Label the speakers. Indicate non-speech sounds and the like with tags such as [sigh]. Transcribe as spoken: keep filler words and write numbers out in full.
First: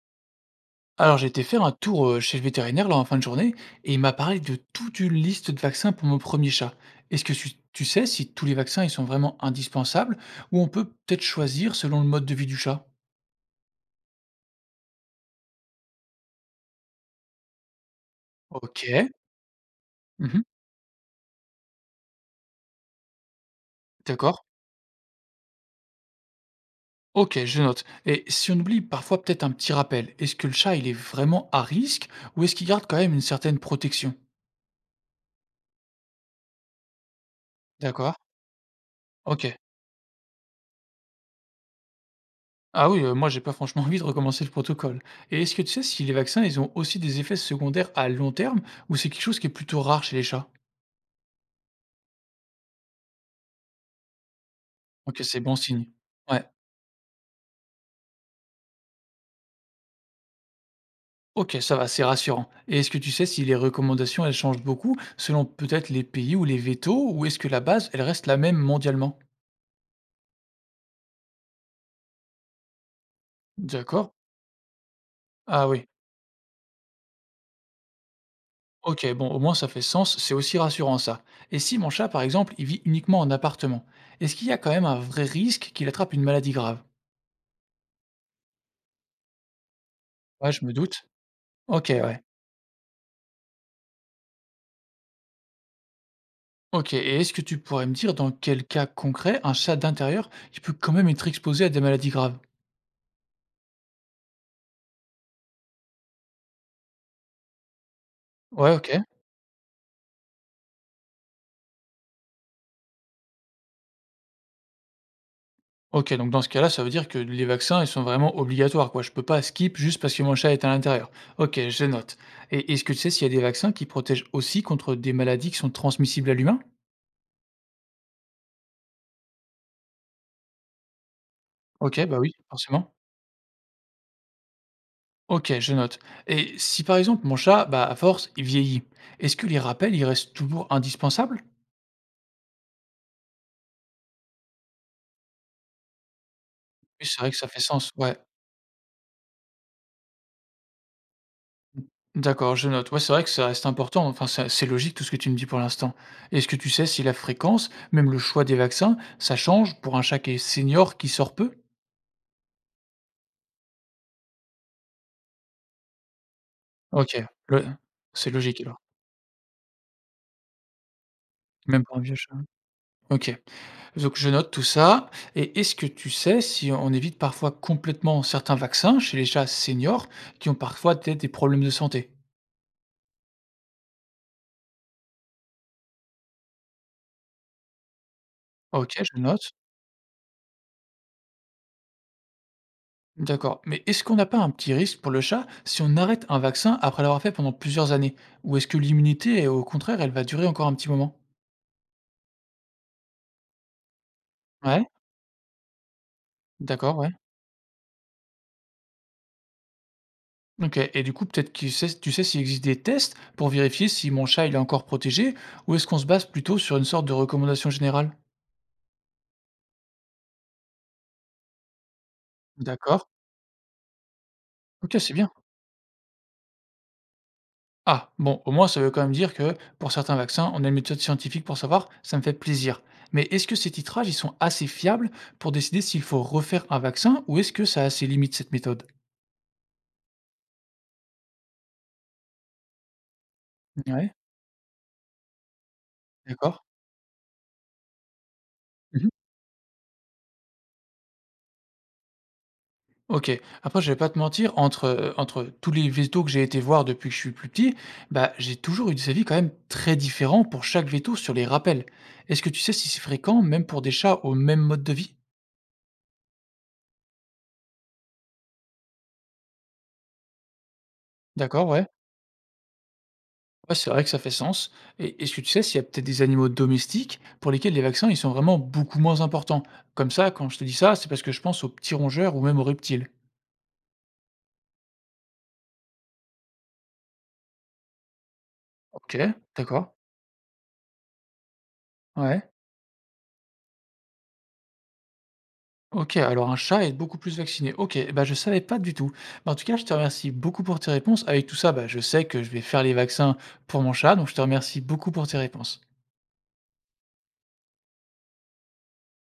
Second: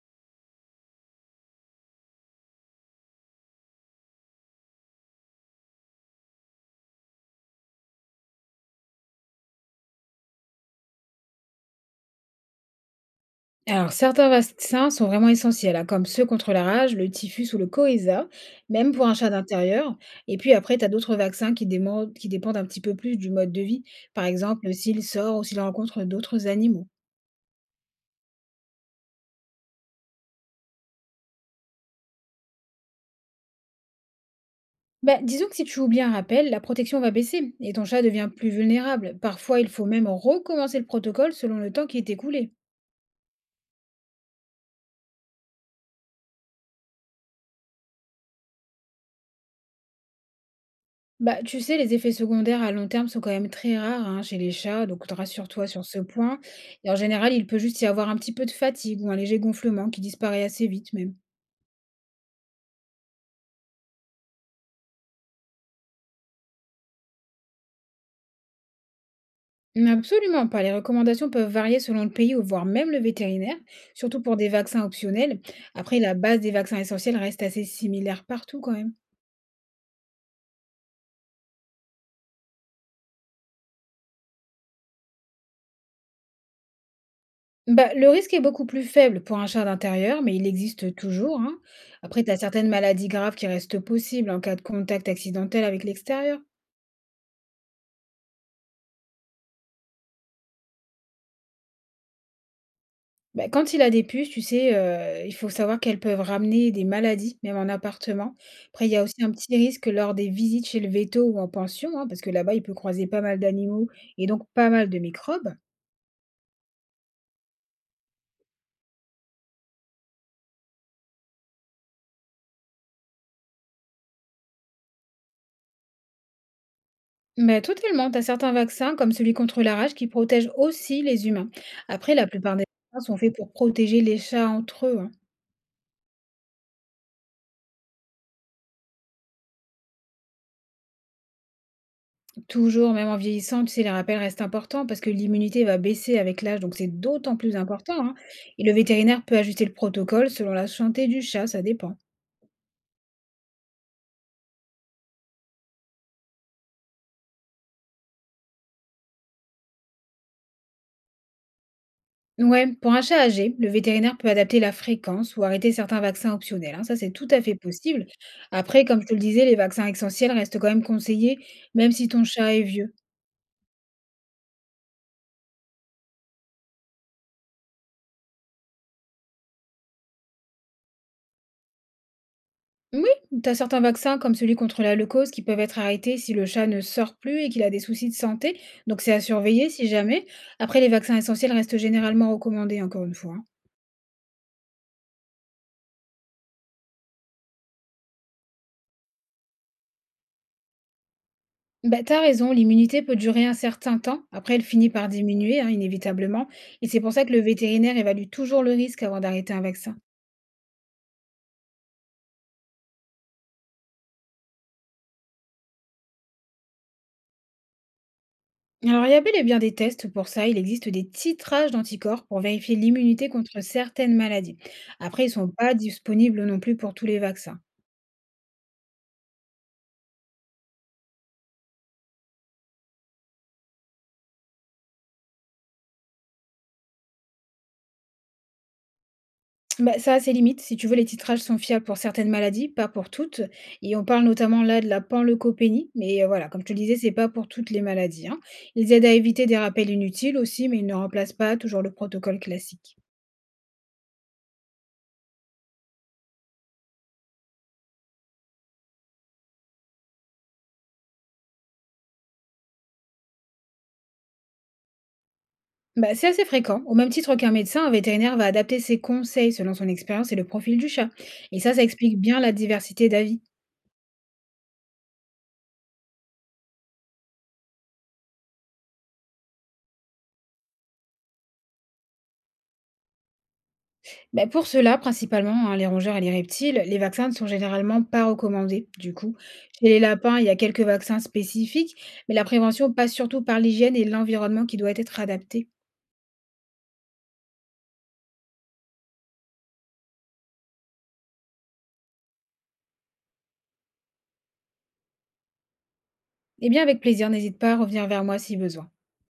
Speaker 1: Alors, j'ai été faire un tour euh, chez le vétérinaire là, en fin de journée et il m'a parlé de toute une liste de vaccins pour mon premier chat. Est-ce que tu, tu sais si tous les vaccins ils sont vraiment indispensables ou on peut peut-être choisir selon le mode de vie du chat?
Speaker 2: Alors, certains vaccins sont vraiment essentiels, hein, comme ceux contre la rage, le typhus ou le coryza,
Speaker 1: Ok,
Speaker 2: même pour un chat d'intérieur. Et
Speaker 1: mhm,
Speaker 2: puis après, tu as d'autres vaccins qui, démon- qui dépendent un petit peu plus du mode de vie, par
Speaker 1: d'accord.
Speaker 2: exemple s'il sort ou s'il rencontre d'autres animaux.
Speaker 1: Ok, je note. Et si on oublie parfois peut-être un petit rappel, est-ce que le chat il est vraiment à risque ou est-ce qu'il garde quand même une certaine protection?
Speaker 2: Bah, disons que si tu oublies un rappel, la protection va baisser et ton chat
Speaker 1: D'accord,
Speaker 2: devient plus vulnérable.
Speaker 1: ok.
Speaker 2: Parfois, il faut même recommencer le protocole selon le temps qui est écoulé.
Speaker 1: Ah oui, heu, moi j'ai pas franchement [laughs] envie de recommencer le protocole. Et est-ce que tu sais si les vaccins, ils ont aussi des effets secondaires à long terme ou c'est quelque chose qui est plutôt rare chez les chats?
Speaker 2: Bah, tu sais, les effets secondaires à long terme sont quand même très rares, hein, chez les chats, donc
Speaker 1: OK, c'est bon
Speaker 2: rassure-toi sur
Speaker 1: signe.
Speaker 2: ce point.
Speaker 1: Ouais,
Speaker 2: Et en général, il peut juste y avoir un petit peu de fatigue ou un léger gonflement qui disparaît assez vite même.
Speaker 1: OK, ça va, c'est rassurant. Et est-ce que tu sais si les recommandations, elles changent beaucoup selon peut-être les pays ou les vétos ou est-ce que la base, elle reste la même mondialement?
Speaker 2: Mais absolument pas. Les recommandations peuvent varier selon le pays ou voire même le vétérinaire,
Speaker 1: D'accord.
Speaker 2: surtout pour des vaccins optionnels.
Speaker 1: Ah oui.
Speaker 2: Après, la base des vaccins essentiels reste assez similaire partout quand même.
Speaker 1: OK, bon, au moins ça fait sens, c'est aussi rassurant ça. Et si mon chat, par exemple, il vit uniquement en appartement, est-ce qu'il y a quand même un vrai risque qu'il attrape une maladie grave?
Speaker 2: Bah, le risque est beaucoup plus faible pour un chat d'intérieur, mais il
Speaker 1: Ouais, je me
Speaker 2: existe
Speaker 1: doute.
Speaker 2: toujours, hein.
Speaker 1: OK,
Speaker 2: Après,
Speaker 1: ouais.
Speaker 2: tu as certaines maladies graves qui restent possibles en cas de contact accidentel avec l'extérieur.
Speaker 1: OK, et est-ce que tu pourrais me dire dans quel cas concret un chat d'intérieur, il peut quand même être exposé à des maladies graves?
Speaker 2: Bah, quand il a des puces, tu sais, heu, il faut savoir qu'elles peuvent ramener des maladies, même en appartement.
Speaker 1: Ouais,
Speaker 2: Après, il y
Speaker 1: OK.
Speaker 2: a aussi un petit risque lors des visites chez le véto ou en pension, hein, parce que là-bas, il peut croiser pas mal d'animaux et donc pas mal de microbes.
Speaker 1: OK, donc dans ce cas-là, ça veut dire que les vaccins, ils sont vraiment obligatoires, quoi. Je peux pas skip juste parce que mon chat est à l'intérieur. OK, je note. Et est-ce que tu sais s'il y a des vaccins qui protègent aussi contre des maladies qui sont transmissibles à l'humain?
Speaker 2: Mais totalement, tu as certains vaccins, comme celui contre la rage, qui protègent aussi les humains.
Speaker 1: OK,
Speaker 2: Après,
Speaker 1: bah
Speaker 2: la
Speaker 1: oui,
Speaker 2: plupart des
Speaker 1: forcément.
Speaker 2: vaccins sont faits pour protéger les chats entre eux, hein.
Speaker 1: OK, je note. Et si par exemple mon chat, bah à force, il vieillit, est-ce que les rappels, ils restent toujours indispensables?
Speaker 2: Toujours, même en vieillissant, tu sais, les rappels restent importants parce que l'immunité va baisser avec l'âge, donc c'est
Speaker 1: Oui, c'est vrai
Speaker 2: d'autant
Speaker 1: que ça
Speaker 2: plus
Speaker 1: fait sens,
Speaker 2: important, hein.
Speaker 1: ouais.
Speaker 2: Et le vétérinaire peut ajuster le protocole selon la santé du chat, ça dépend.
Speaker 1: D'accord, je note. Ouais, c'est vrai que ça reste important. Enfin, ça- c'est logique tout ce que tu me dis pour l'instant. Est-ce que tu sais si la fréquence, même le choix des vaccins, ça change pour un chat qui est senior qui sort peu?
Speaker 2: Ouais, pour un chat âgé, le vétérinaire peut adapter la fréquence ou arrêter certains vaccins optionnels, hein. Ça, c'est
Speaker 1: Ok,
Speaker 2: tout à fait
Speaker 1: le-
Speaker 2: possible.
Speaker 1: c'est logique alors.
Speaker 2: Après, comme je te le disais, les vaccins essentiels restent quand même conseillés,
Speaker 1: Même
Speaker 2: même
Speaker 1: pour un
Speaker 2: si
Speaker 1: vieux
Speaker 2: ton
Speaker 1: chat.
Speaker 2: chat est vieux.
Speaker 1: Ok, donc je note tout ça. Et est-ce que tu sais si on évite parfois complètement certains vaccins chez les chats seniors qui ont parfois peut-être des problèmes de santé?
Speaker 2: Oui, tu as certains vaccins comme celui contre la leucose qui peuvent être arrêtés si le chat ne sort plus et qu'il a des soucis de santé.
Speaker 1: Ok,
Speaker 2: Donc c'est à
Speaker 1: je note.
Speaker 2: surveiller si jamais. Après, les vaccins essentiels restent généralement recommandés, encore une fois, hein.
Speaker 1: D'accord. Mais est-ce qu'on n'a pas un petit risque pour le chat si on arrête un vaccin après l'avoir fait pendant plusieurs années? Ou est-ce que l'immunité, au contraire, elle va durer encore un petit moment?
Speaker 2: Bah, t'as raison, l'immunité peut durer un certain temps. Après, elle
Speaker 1: Ouais,
Speaker 2: finit par diminuer, hein, inévitablement. Et
Speaker 1: d'accord,
Speaker 2: c'est
Speaker 1: ouais.
Speaker 2: pour ça que le vétérinaire évalue toujours le risque avant d'arrêter un vaccin.
Speaker 1: Ok. Et du coup, peut-être que sais- tu sais s'il existe des tests pour vérifier si mon chat il est encore protégé, ou est-ce qu'on se base plutôt sur une sorte de recommandation générale?
Speaker 2: Alors, il y a bel et bien des tests pour ça. Il existe des titrages d'anticorps pour vérifier
Speaker 1: D'accord.
Speaker 2: l'immunité contre certaines maladies.
Speaker 1: Ok, c'est
Speaker 2: Après, ils ne
Speaker 1: bien.
Speaker 2: sont pas disponibles non plus pour tous les vaccins.
Speaker 1: Ah, bon, au moins ça veut quand même dire que pour certains vaccins, on a une méthode scientifique pour savoir, ça me fait plaisir. Mais est-ce que ces titrages, ils sont assez fiables pour décider s'il faut refaire un vaccin ou est-ce que ça a ses limites, cette méthode?
Speaker 2: Bah, ça a ses limites. Si tu veux, les titrages sont fiables pour certaines maladies, pas pour toutes. Et on
Speaker 1: Ouais,
Speaker 2: parle notamment là de la panleucopénie, mais euh, voilà,
Speaker 1: d'accord.
Speaker 2: comme je te le disais, c'est pas pour toutes les maladies, hein. Ils aident
Speaker 1: Mmh.
Speaker 2: à éviter des rappels inutiles aussi, mais ils ne remplacent pas toujours le protocole classique.
Speaker 1: OK. Après, je vais pas te mentir, entre, heu, entre tous les vétos que j'ai été voir depuis que je suis plus petit, bah, j'ai toujours eu des avis quand même très différents pour chaque veto sur les rappels. Est-ce que tu sais si c'est fréquent, même pour des chats au même mode de vie?
Speaker 2: Bah, c'est assez fréquent. Au même titre qu'un médecin, un vétérinaire va adapter ses conseils selon son expérience et le profil du chat. Et
Speaker 1: D'accord,
Speaker 2: ça, ça
Speaker 1: ouais.
Speaker 2: explique bien la diversité d'avis.
Speaker 1: Ouais, c'est vrai que ça fait sens et est-ce que tu sais s'il y a peut-être des animaux domestiques pour lesquels les vaccins, ils sont vraiment beaucoup moins importants? Comme ça, quand je te dis ça, c'est parce que je pense aux petits rongeurs ou même aux reptiles.
Speaker 2: Bah, pour cela, principalement, hein, les rongeurs et les reptiles, les vaccins ne sont généralement pas recommandés, du
Speaker 1: OK,
Speaker 2: coup. Chez
Speaker 1: d'accord.
Speaker 2: les lapins, il y a quelques vaccins spécifiques, mais
Speaker 1: Ouais.
Speaker 2: la prévention passe surtout par l'hygiène et l'environnement qui doit être adapté.
Speaker 1: OK, alors un chat est beaucoup plus vacciné. OK, bah, je savais pas du tout. Bah, en tout cas, je te remercie beaucoup pour tes réponses. Avec tout ça, bah, je sais que je vais faire les vaccins pour mon chat, donc je te remercie beaucoup pour tes réponses.
Speaker 2: Eh bien, avec plaisir, n'hésite pas à revenir vers moi si besoin.